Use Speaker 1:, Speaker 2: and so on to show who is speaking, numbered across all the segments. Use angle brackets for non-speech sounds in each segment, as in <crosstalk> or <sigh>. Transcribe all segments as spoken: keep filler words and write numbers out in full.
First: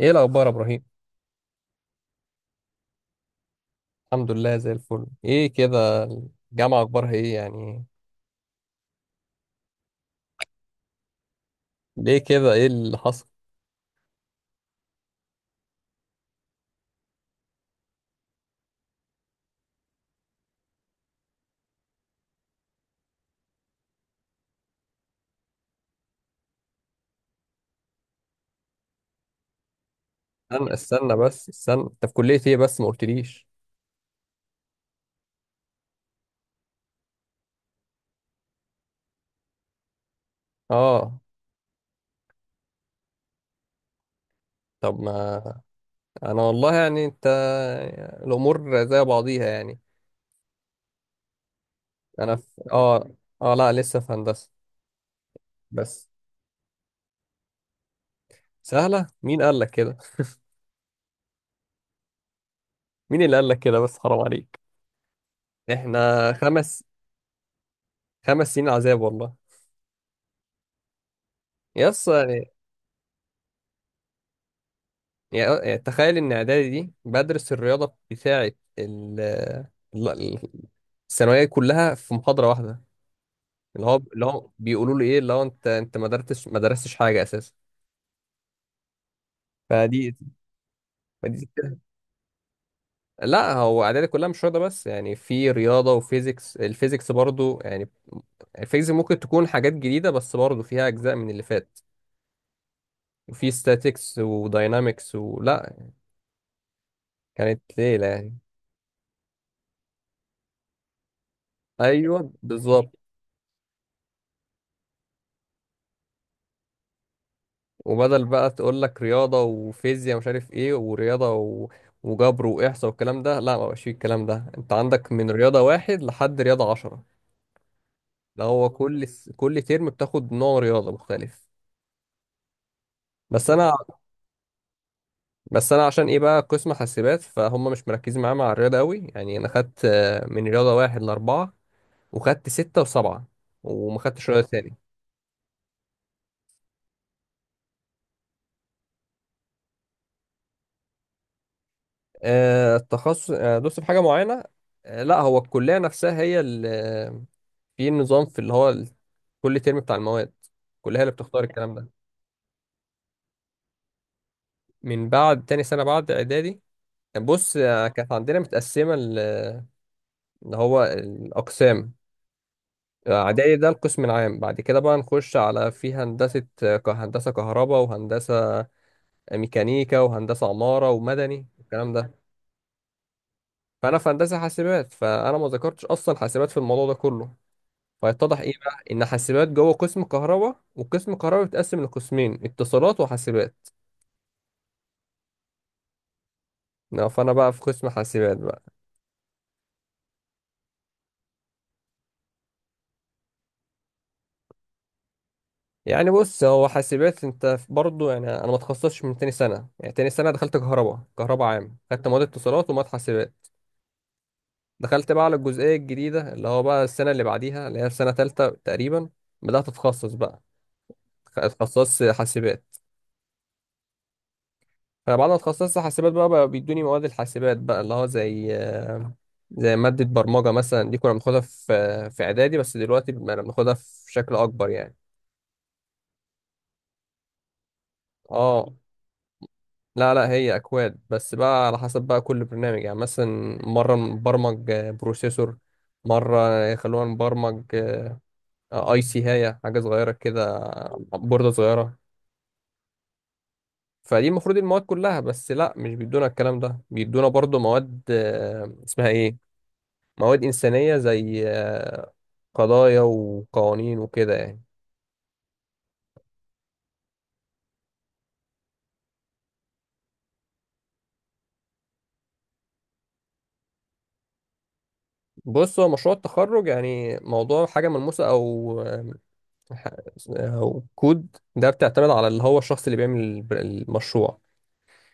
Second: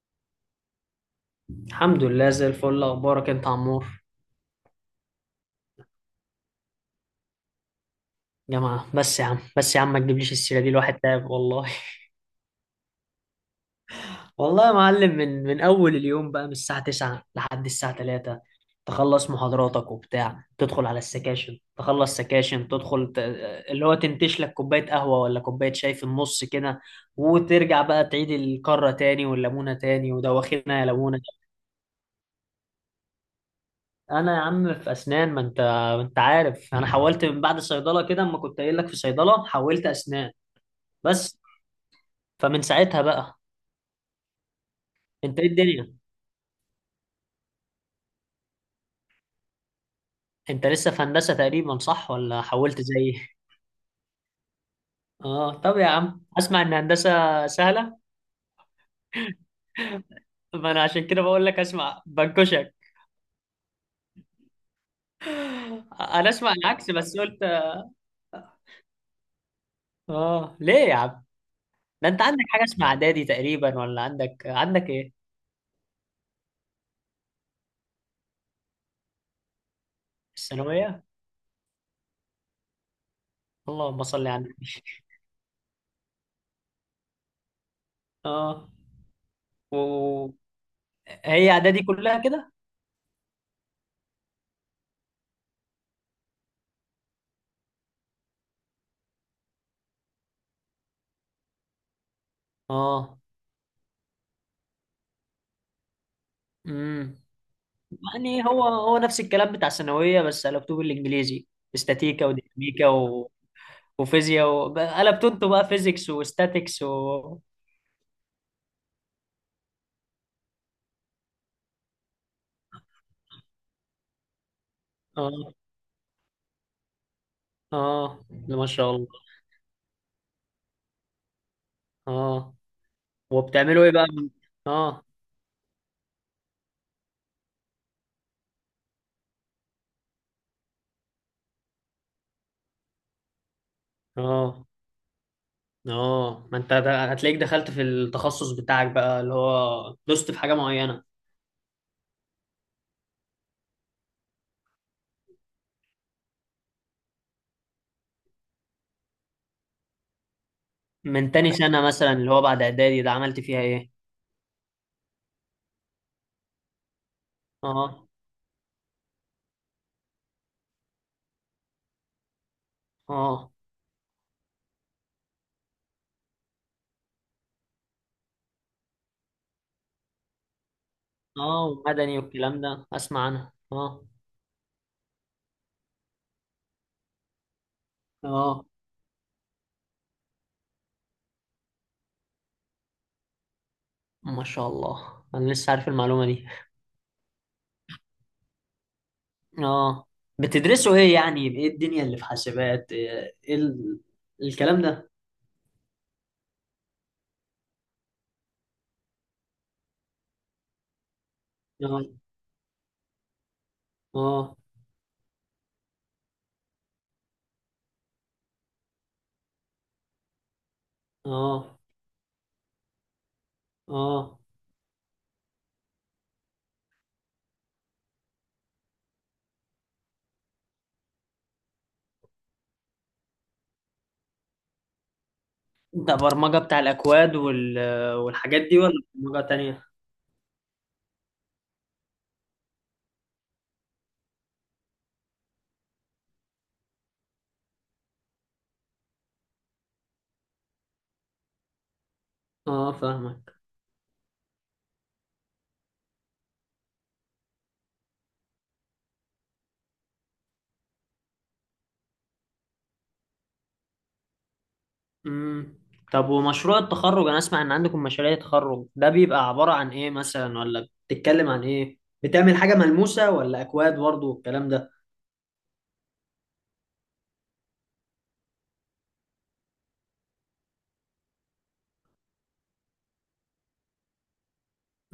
Speaker 1: ايه الاخبار يا ابراهيم؟
Speaker 2: الحمد لله زي الفل. اخبارك انت يا عمور؟
Speaker 1: الحمد لله زي الفل، ايه كده؟ الجامعه اخبارها ايه يعني؟
Speaker 2: جماعه، بس يا عم بس يا عم ما تجيبليش السيره دي. الواحد تعب والله.
Speaker 1: ليه كده، ايه اللي حصل؟
Speaker 2: <laughs> والله يا معلم من من اول اليوم بقى، من الساعه تسعة لحد الساعه ثلاثة. تخلص محاضراتك وبتاع، تدخل على السكاشن، تخلص سكاشن، تدخل ت... اللي هو تنتش لك كوبايه قهوه ولا كوبايه شاي في النص كده، وترجع بقى تعيد الكرة تاني والليمونة تاني، وده
Speaker 1: استنى
Speaker 2: واخدنا يا
Speaker 1: استنى
Speaker 2: ليمونة.
Speaker 1: بس استنى، انت في كليه ايه؟ بس ما قلتليش.
Speaker 2: انا يا عم في اسنان. ما انت ما انت عارف انا حولت من بعد صيدله كده. اما كنت قايل لك في صيدله، حولت اسنان.
Speaker 1: اه،
Speaker 2: بس، فمن ساعتها بقى.
Speaker 1: طب
Speaker 2: انت
Speaker 1: ما...
Speaker 2: ايه الدنيا؟
Speaker 1: انا والله يعني، انت... الامور زي بعضيها يعني.
Speaker 2: انت لسه في هندسة تقريبا صح
Speaker 1: انا
Speaker 2: ولا
Speaker 1: في
Speaker 2: حولت
Speaker 1: اه
Speaker 2: زيي؟
Speaker 1: اه، لا لسه في هندسه.
Speaker 2: اه طب يا
Speaker 1: بس...
Speaker 2: عم، اسمع ان هندسة سهلة.
Speaker 1: سهله، مين قال لك كده؟
Speaker 2: ما انا عشان كده بقول لك، اسمع بنكشك.
Speaker 1: <laughs> مين اللي قال لك كده، بس حرام عليك.
Speaker 2: انا
Speaker 1: احنا
Speaker 2: اسمع
Speaker 1: خمس
Speaker 2: العكس بس قلت.
Speaker 1: خمس سنين عذاب والله.
Speaker 2: اه ليه يا عم؟
Speaker 1: يس
Speaker 2: ده انت عندك
Speaker 1: يعني.
Speaker 2: حاجة اسمها اعدادي تقريبا، ولا عندك عندك ايه؟
Speaker 1: يعني آه، تخيل ان اعدادي دي بدرس الرياضه بتاعه ال- ال- ال-
Speaker 2: الثانوية.
Speaker 1: الثانويه كلها في محاضره واحده. اللي هو
Speaker 2: اللهم
Speaker 1: اللي
Speaker 2: صل على
Speaker 1: هو
Speaker 2: النبي.
Speaker 1: بيقولوا لي ايه، اللي هو انت انت ما درستش ما درستش حاجه اساسا.
Speaker 2: اه.
Speaker 1: فدي
Speaker 2: و-
Speaker 1: فدي
Speaker 2: هي اعدادي كلها كده؟
Speaker 1: لا، هو اعدادي كلها مش رياضه بس، يعني في رياضه وفيزيكس، الفيزيكس برضو يعني الفيزيكس ممكن تكون حاجات جديده بس برضو فيها اجزاء من اللي فات.
Speaker 2: اه،
Speaker 1: وفي statics وداينامكس ولا...
Speaker 2: امم.
Speaker 1: كانت ليله يعني.
Speaker 2: يعني هو هو نفس الكلام بتاع الثانويه، بس على كتب الانجليزي، استاتيكا
Speaker 1: ايوه
Speaker 2: وديناميكا
Speaker 1: بالظبط.
Speaker 2: وفيزياء و... بقى- قلبت انتوا بقى فيزيكس وستاتيكس و...
Speaker 1: وبدل بقى تقول لك رياضة وفيزياء مش عارف ايه، ورياضة و... وجبر وإحصاء والكلام ده، لا ما بقاش فيه الكلام ده، انت عندك من
Speaker 2: اه،
Speaker 1: رياضة واحد لحد رياضة عشرة.
Speaker 2: اه،
Speaker 1: ده
Speaker 2: ما
Speaker 1: هو
Speaker 2: شاء
Speaker 1: كل
Speaker 2: الله.
Speaker 1: س- كل ترم بتاخد نوع رياضة مختلف.
Speaker 2: اه،
Speaker 1: بس انا
Speaker 2: وبتعملوا ايه بقى؟ اه،
Speaker 1: بس انا عشان ايه بقى قسم حاسبات، فهم مش مركزين معايا مع الرياضة قوي يعني. انا خدت آه، من رياضة واحد لأربعة، وخدت ستة وسبعة، وما خدتش رياضة
Speaker 2: اه،
Speaker 1: تاني.
Speaker 2: اه، ما انت ده- هتلاقيك دخلت في التخصص بتاعك بقى، اللي هو دوست في حاجة معينة.
Speaker 1: آه، التخصص، آه، دوست في حاجة معينة. آه، لا هو الكلية نفسها هي اللي... في نظام، في اللي هو ال- كل ترم بتاع المواد الكلية هي اللي
Speaker 2: من
Speaker 1: بتختار
Speaker 2: تاني
Speaker 1: الكلام
Speaker 2: سنة
Speaker 1: ده.
Speaker 2: مثلا، اللي هو بعد اعدادي ده، عملت فيها ايه؟
Speaker 1: من بعد تاني سنة بعد إعدادي، بص آه،
Speaker 2: اه،
Speaker 1: كانت عندنا متقسمة ال- اللي هو الأقسام. آه،
Speaker 2: اه،
Speaker 1: إعدادي ده القسم العام، بعد كده بقى نخش على في هندسة، آه، ك- هندسة كهرباء وهندسة ميكانيكا وهندسة عمارة ومدني
Speaker 2: اه،
Speaker 1: والكلام ده.
Speaker 2: ومدني والكلام ده اسمع عنها.
Speaker 1: فأنا
Speaker 2: اه،
Speaker 1: في هندسة حاسبات، فأنا ما ذكرتش أصلا حاسبات في الموضوع ده كله. فيتضح ايه
Speaker 2: اه،
Speaker 1: بقى، ان حاسبات جوه قسم كهرباء، وقسم كهرباء بيتقسم لقسمين: اتصالات وحاسبات.
Speaker 2: ما شاء الله، انا لسه عارف المعلومة دي.
Speaker 1: نعم، فانا بقى في قسم حاسبات بقى.
Speaker 2: اه، بتدرسوا ايه يعني؟ ايه الدنيا اللي في حاسبات؟ ايه، إيه ال... الكلام ده؟
Speaker 1: يعني بص، هو حاسبات انت برضه يعني، انا ما اتخصصتش من تاني سنه، يعني تاني سنه دخلت كهرباء، كهرباء عام، خدت
Speaker 2: اه،
Speaker 1: مواد اتصالات ومواد حاسبات.
Speaker 2: اه،
Speaker 1: دخلت بقى على الجزئيه الجديده، اللي هو بقى السنه اللي بعديها، اللي هي في سنه تالته تقريبا. بدات اتخصص بقى.
Speaker 2: اه،
Speaker 1: اتخصصت حاسبات.
Speaker 2: اه.
Speaker 1: انا بعد ما اتخصصت حاسبات بقى, بقى بيدوني مواد الحاسبات بقى، اللي هو زي آه، زي مادة برمجة مثلا، دي كنا بناخدها في في اعدادي، بس دلوقتي بقى بناخدها في شكل اكبر يعني.
Speaker 2: انت برمجة بتاع الاكواد وال... والحاجات
Speaker 1: اه.
Speaker 2: دي، ولا برمجة تانية؟
Speaker 1: لا لا، هي اكواد بس بقى على حسب بقى كل برنامج. يعني مثلا مرة نبرمج آه، بروسيسور، مرة يخلونا نبرمج آه، اي سي، هاية حاجة صغيرة كده، آه، بوردة صغيرة.
Speaker 2: اه، فاهمك،
Speaker 1: فدي المفروض المواد كلها، بس لا، مش بيدونا الكلام ده، بيدونا برضو مواد آه، اسمها ايه، مواد إنسانية، زي آه، قضايا وقوانين وكده يعني.
Speaker 2: امم. طب ومشروع التخرج، انا اسمع ان عندكم مشاريع تخرج، ده بيبقى عبارة عن ايه مثلا؟ ولا بتتكلم عن ايه؟ بتعمل حاجة ملموسة ولا اكواد برضه والكلام ده؟
Speaker 1: بص، هو مشروع التخرج يعني موضوع حاجة ملموسة أو آه، ح- أو كود، ده بتعتمد على اللي هو الشخص اللي بيعمل الب- المشروع.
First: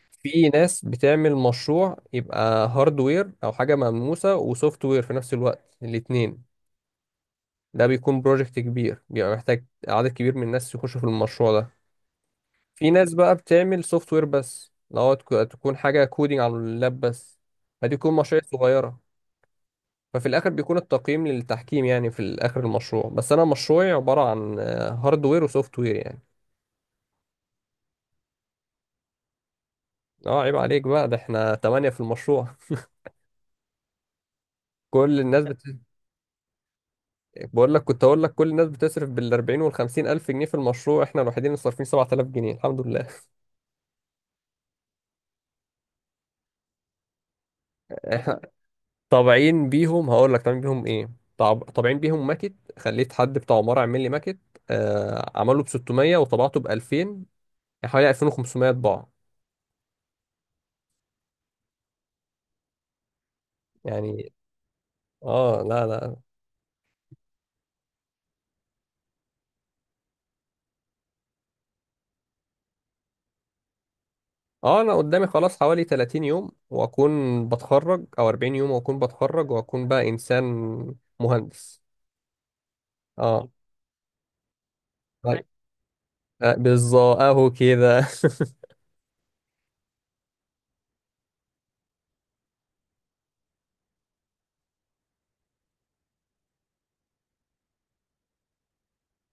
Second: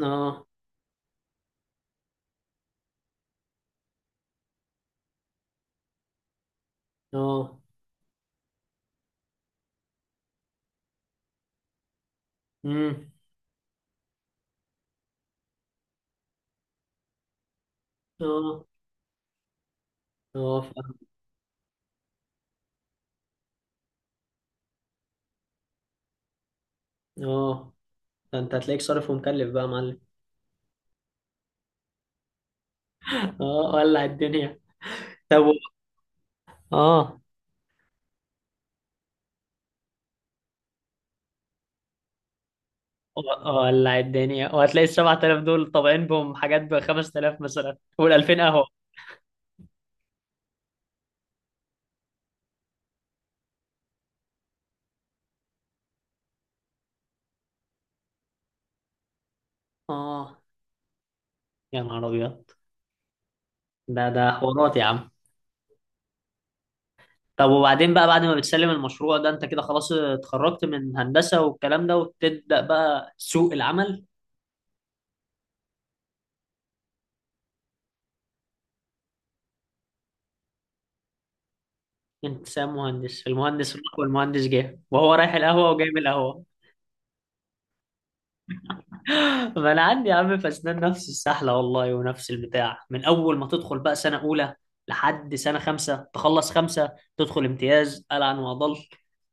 Speaker 2: اه،
Speaker 1: في ناس بتعمل مشروع يبقى هاردوير أو حاجة ملموسة وسوفت وير في نفس الوقت، الاتنين.
Speaker 2: اه،
Speaker 1: ده بيكون بروجكت كبير، بيبقى محتاج عدد كبير من الناس يخشوا في المشروع ده. في
Speaker 2: امم،
Speaker 1: ناس بقى بتعمل سوفت وير بس، لو تك- تكون حاجة كودينج على اللاب بس، فدي تكون مشاريع
Speaker 2: اه،
Speaker 1: صغيرة. ففي الآخر
Speaker 2: اه
Speaker 1: بيكون
Speaker 2: فاهم،
Speaker 1: التقييم للتحكيم يعني، في الآخر المشروع. بس أنا مشروعي عبارة عن هاردوير وسوفت وير يعني.
Speaker 2: اه. ده انت هتلاقيك صارف ومكلف بقى يا معلم.
Speaker 1: اه، عيب عليك بقى، ده احنا تمانية في المشروع.
Speaker 2: اه، ولع الدنيا.
Speaker 1: <laughs> كل
Speaker 2: طب
Speaker 1: الناس
Speaker 2: و-
Speaker 1: بت...
Speaker 2: اه.
Speaker 1: بقول لك كنت أقول لك كل الناس بتصرف بالأربعين والخمسين ألف جنيه في المشروع، احنا الوحيدين اللي صارفين سبعة آلاف جنيه، الحمد لله.
Speaker 2: و- ولع الدنيا. وهتلاقي ال سبع تلاف دول طابعين بهم حاجات ب خمس تلاف مثلا، وال ألفين
Speaker 1: <laughs>
Speaker 2: قهوه.
Speaker 1: طابعين بيهم هقول لك طابعين بيهم ايه، طاب- طابعين بيهم ماكت، خليت حد بتاع عمارة يعمل لي ماكت، آه عمله ب ستمية وطبعته ب ألفين، يعني حوالي ألفين وخمسمية طباعة
Speaker 2: اه يا نهار ابيض، ده ده
Speaker 1: يعني.
Speaker 2: حوارات يا عم.
Speaker 1: اه، لا لا.
Speaker 2: طب وبعدين بقى، بعد ما بتسلم المشروع ده، انت كده خلاص اتخرجت من هندسه والكلام ده، وتبدا بقى سوق العمل.
Speaker 1: اه، انا قدامي خلاص حوالي ثلاثين يوم واكون بتخرج، او أربعين يوم واكون بتخرج، واكون بقى انسان مهندس.
Speaker 2: انت سام مهندس؟
Speaker 1: اه،
Speaker 2: المهندس راح والمهندس جه، وهو رايح
Speaker 1: طيب.
Speaker 2: القهوه وجاي من القهوه.
Speaker 1: آه، بالظبط اهو كده. <laughs>
Speaker 2: ما انا عندي يا عم في اسنان نفس السحله والله ونفس البتاع، من اول ما تدخل بقى سنه اولى لحد سنه خمسه، تخلص خمسه تدخل امتياز العن واضل،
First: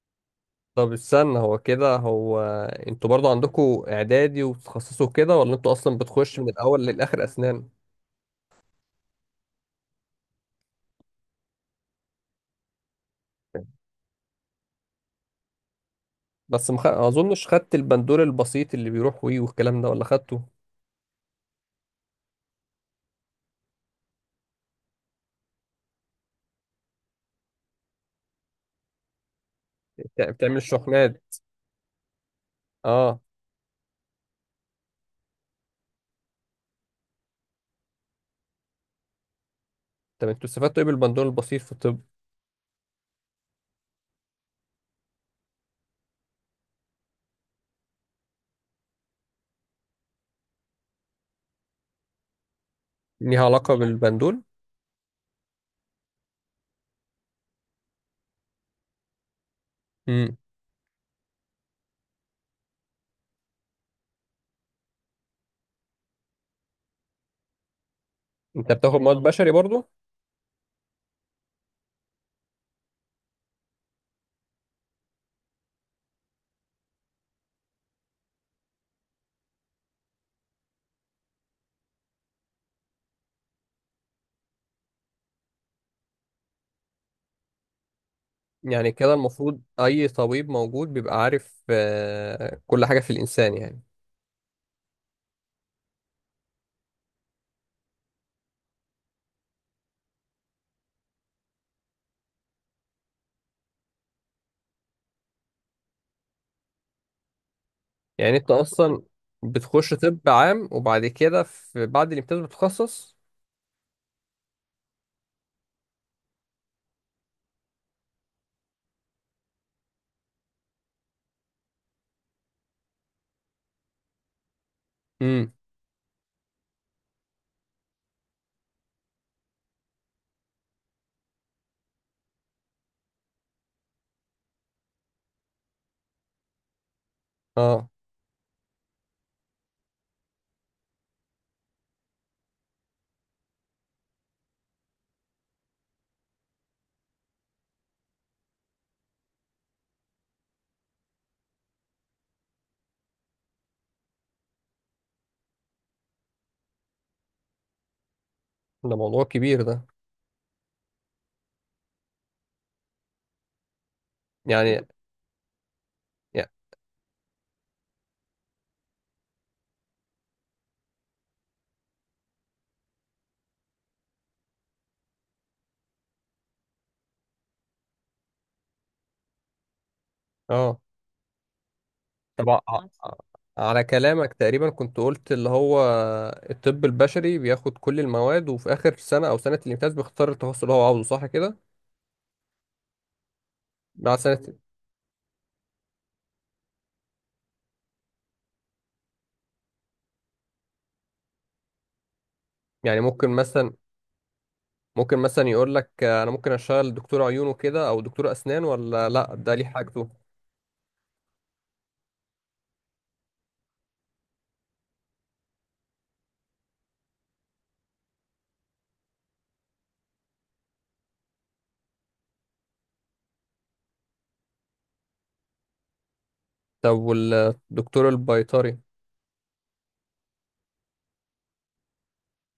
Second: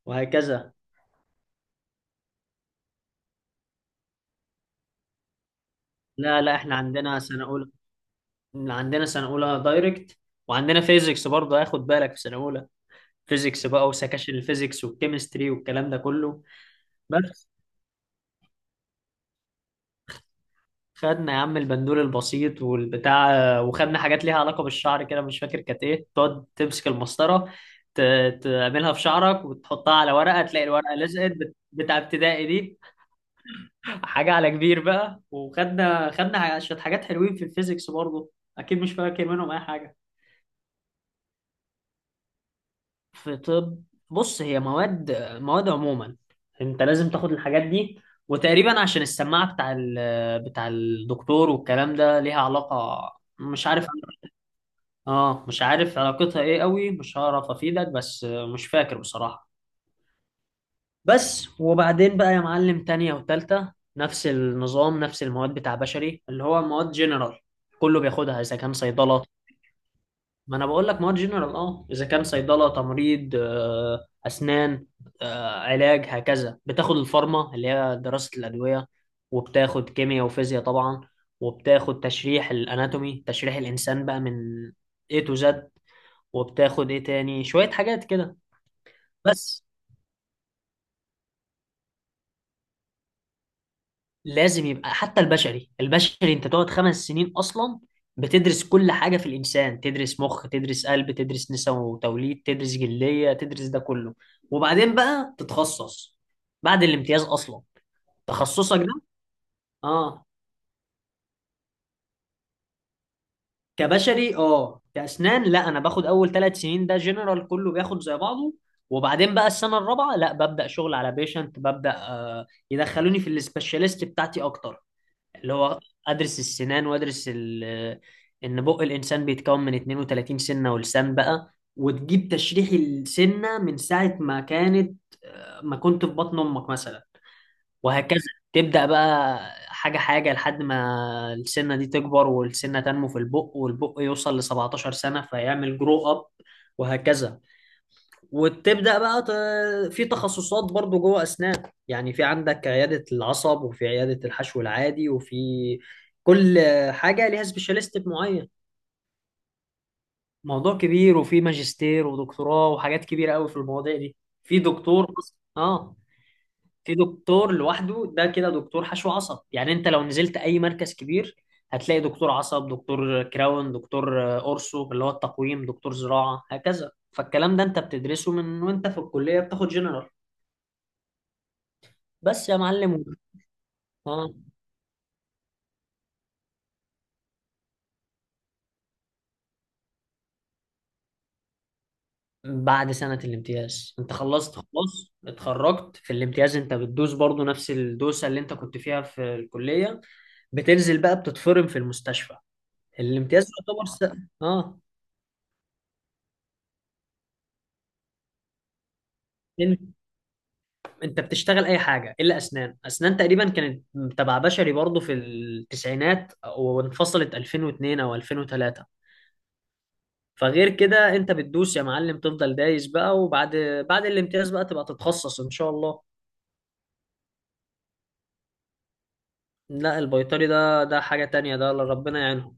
Speaker 2: وهكذا.
Speaker 1: طب استنى، هو كده، هو انتوا برضو عندكم اعدادي وتخصصوا كده، ولا انتوا اصلا بتخش
Speaker 2: لا
Speaker 1: من
Speaker 2: لا، احنا
Speaker 1: الاول
Speaker 2: عندنا
Speaker 1: للاخر
Speaker 2: سنه اولى.
Speaker 1: اسنان؟
Speaker 2: عندنا سنه اولى دايركت. وعندنا فيزيكس برضه، هاخد بالك، في سنه اولى فيزيكس بقى وسكاشن الفيزيكس والكيمستري والكلام ده كله.
Speaker 1: بس مخ... اظنش
Speaker 2: بس،
Speaker 1: خدت البندول البسيط اللي بيروح وي والكلام ده، ولا خدته؟
Speaker 2: خدنا يا عم البندول البسيط والبتاع. وخدنا حاجات ليها علاقة بالشعر كده، مش فاكر كانت ايه، تقعد تمسك المسطرة ت- تعملها في شعرك وتحطها على
Speaker 1: بتاع-
Speaker 2: ورقة،
Speaker 1: بتعمل
Speaker 2: تلاقي الورقة
Speaker 1: الشحنات دي.
Speaker 2: لزقت، بت- بتاع ابتدائي دي،
Speaker 1: اه.
Speaker 2: حاجة على كبير بقى. وخدنا خدنا ح- شوية حاجات حلوين في الفيزيكس برضه، أكيد مش فاكر منهم أي حاجة.
Speaker 1: طب انتوا استفدتوا ايه بالبندول البسيط في الطب؟
Speaker 2: في طب، بص هي مواد، مواد عموما، أنت لازم تاخد الحاجات دي. وتقريبا عشان السماعة بتاع ال- بتاع الدكتور والكلام ده ليها علاقة.
Speaker 1: ليها
Speaker 2: مش
Speaker 1: علاقة
Speaker 2: عارف.
Speaker 1: بالبندول.
Speaker 2: اه، مش عارف علاقتها ايه قوي، مش هعرف افيدك، بس آه، مش فاكر بصراحة.
Speaker 1: امم.
Speaker 2: بس وبعدين بقى يا معلم، تانية وتالتة نفس النظام، نفس المواد بتاع بشري، اللي هو مواد جنرال كله بياخدها، اذا
Speaker 1: انت
Speaker 2: كان
Speaker 1: بتاخد مواد
Speaker 2: صيدلة.
Speaker 1: بشري برضو؟
Speaker 2: ما انا بقول لك مواد جنرال. اه، اذا كان صيدلة، تمريض، آه، اسنان، آه، علاج، هكذا. بتاخد الفارما، اللي هي دراسة الأدوية، وبتاخد كيمياء وفيزياء طبعا، وبتاخد تشريح الاناتومي، تشريح الانسان بقى من A to Z. وبتاخد ايه تاني، شوية حاجات كده.
Speaker 1: يعني كده المفروض
Speaker 2: بس
Speaker 1: اي طبيب موجود بيبقى عارف آه كل حاجة في الانسان يعني.
Speaker 2: لازم يبقى. حتى البشري البشري انت تقعد خمس سنين اصلا، بتدرس كل حاجة في الانسان. تدرس مخ، تدرس قلب، تدرس نساء وتوليد، تدرس جلدية، تدرس ده كله، وبعدين بقى تتخصص بعد الامتياز اصلا.
Speaker 1: يعني انت
Speaker 2: تخصصك
Speaker 1: اصلا
Speaker 2: ده،
Speaker 1: بتخش طب
Speaker 2: اه،
Speaker 1: عام، وبعد كده في بعد الامتياز بتتخصص؟
Speaker 2: كبشري اه، كاسنان لا. انا باخد اول ثلاث سنين ده جنرال، كله بياخد زي بعضه. وبعدين بقى السنة الرابعة لا، ببدأ شغل على بيشنت، ببدأ آه، يدخلوني في السبيشاليست بتاعتي اكتر، اللي
Speaker 1: امم.
Speaker 2: هو ادرس السنان وادرس ال- ان بق الانسان بيتكون من اتنين وتلاتين سنه ولسان بقى، وتجيب تشريح السنه من ساعه ما كانت، آه، ما كنت في بطن امك مثلا،
Speaker 1: اه.
Speaker 2: وهكذا. تبدا بقى حاجه حاجه، لحد ما السنه دي تكبر والسنه تنمو في البق، والبق يوصل ل سبعتاشر سنه فيعمل جرو اب، وهكذا. وتبدأ بقى ت- في تخصصات برضو جوه أسنان. يعني في عندك عيادة العصب، وفي عيادة الحشو العادي، وفي كل حاجة ليها سبيشاليست معين.
Speaker 1: ده موضوع كبير ده.
Speaker 2: موضوع كبير، وفي ماجستير ودكتوراه وحاجات كبيرة قوي في المواضيع دي. في
Speaker 1: يعني
Speaker 2: دكتور أص- اه
Speaker 1: يع-
Speaker 2: في دكتور لوحده، ده كده دكتور حشو عصب. يعني انت لو نزلت اي مركز كبير، هتلاقي دكتور عصب، دكتور كراون، دكتور آه، اورسو اللي هو التقويم، دكتور زراعة، هكذا. فالكلام ده انت بتدرسه من وانت في الكلية بتاخد جنرال.
Speaker 1: اه، طب
Speaker 2: بس يا
Speaker 1: ع- ع-
Speaker 2: معلم.
Speaker 1: على كلامك
Speaker 2: اه،
Speaker 1: تقريبا كنت قلت اللي هو الطب البشري بياخد كل المواد، وفي آخر سنة أو سنة الامتياز بيختار التخصص اللي هو عاوزه، صح كده؟
Speaker 2: بعد سنة الامتياز انت
Speaker 1: مع
Speaker 2: خلصت
Speaker 1: سنة.
Speaker 2: خلاص، اتخرجت في الامتياز، انت بتدوس برضو نفس الدوسة اللي انت كنت فيها في الكلية. بتنزل بقى بتتفرم في المستشفى.
Speaker 1: يعني ممكن
Speaker 2: الامتياز
Speaker 1: مثلا...
Speaker 2: يعتبر س... اه.
Speaker 1: ممكن مثلا يقول لك آه، أنا ممكن أشتغل دكتور عيون وكده، أو دكتور أسنان، ولا لأ، ده ليه
Speaker 2: انت
Speaker 1: حاجته؟
Speaker 2: انت بتشتغل اي حاجة الا اسنان. اسنان تقريبا كانت تبع بشري برضو في التسعينات، وانفصلت ألفين واتنين او ألفين وتلاتة. فغير كده انت بتدوس يا معلم، تفضل دايس بقى. وبعد بعد الامتياز بقى تبقى تتخصص ان شاء الله.
Speaker 1: طب والدكتور البيطري؟
Speaker 2: لا البيطري ده ده حاجة تانية، ده الله ربنا يعينهم.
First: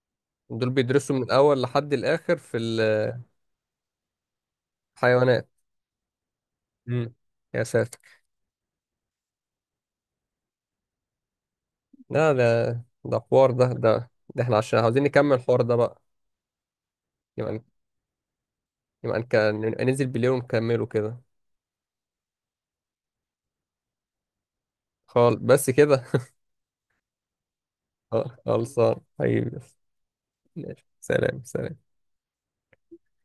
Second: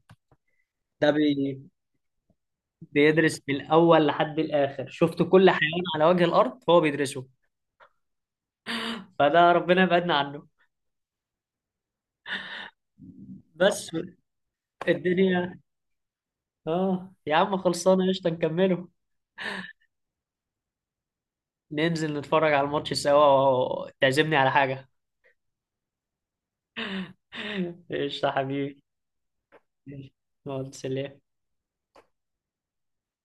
Speaker 1: دول
Speaker 2: ده
Speaker 1: بيدرسوا من
Speaker 2: بي
Speaker 1: الأول لحد الآخر في
Speaker 2: بيدرس من الأول لحد الآخر، شفت،
Speaker 1: الحيوانات.
Speaker 2: كل حيوان على وجه الأرض هو
Speaker 1: مم.
Speaker 2: بيدرسه.
Speaker 1: يا ساتر.
Speaker 2: فده ربنا يبعدنا عنه.
Speaker 1: لا، ده... ده حوار، ده
Speaker 2: بس.
Speaker 1: ده ده احنا عشان عاوزين نكمل
Speaker 2: الدنيا.
Speaker 1: الحوار ده بقى.
Speaker 2: اه يا عم
Speaker 1: يبقى
Speaker 2: خلصانة، قشطة نكمله.
Speaker 1: يبقى نك- ننزل بالليل ونكمله كده.
Speaker 2: ننزل نتفرج على الماتش سوا، تعزمني على حاجة.
Speaker 1: خال بس كده.
Speaker 2: <laughs> قشطة
Speaker 1: <laughs>
Speaker 2: حبيبي.
Speaker 1: خلصان حبيبي.
Speaker 2: يلا
Speaker 1: ماشي،
Speaker 2: سلام.
Speaker 1: سلام سلام.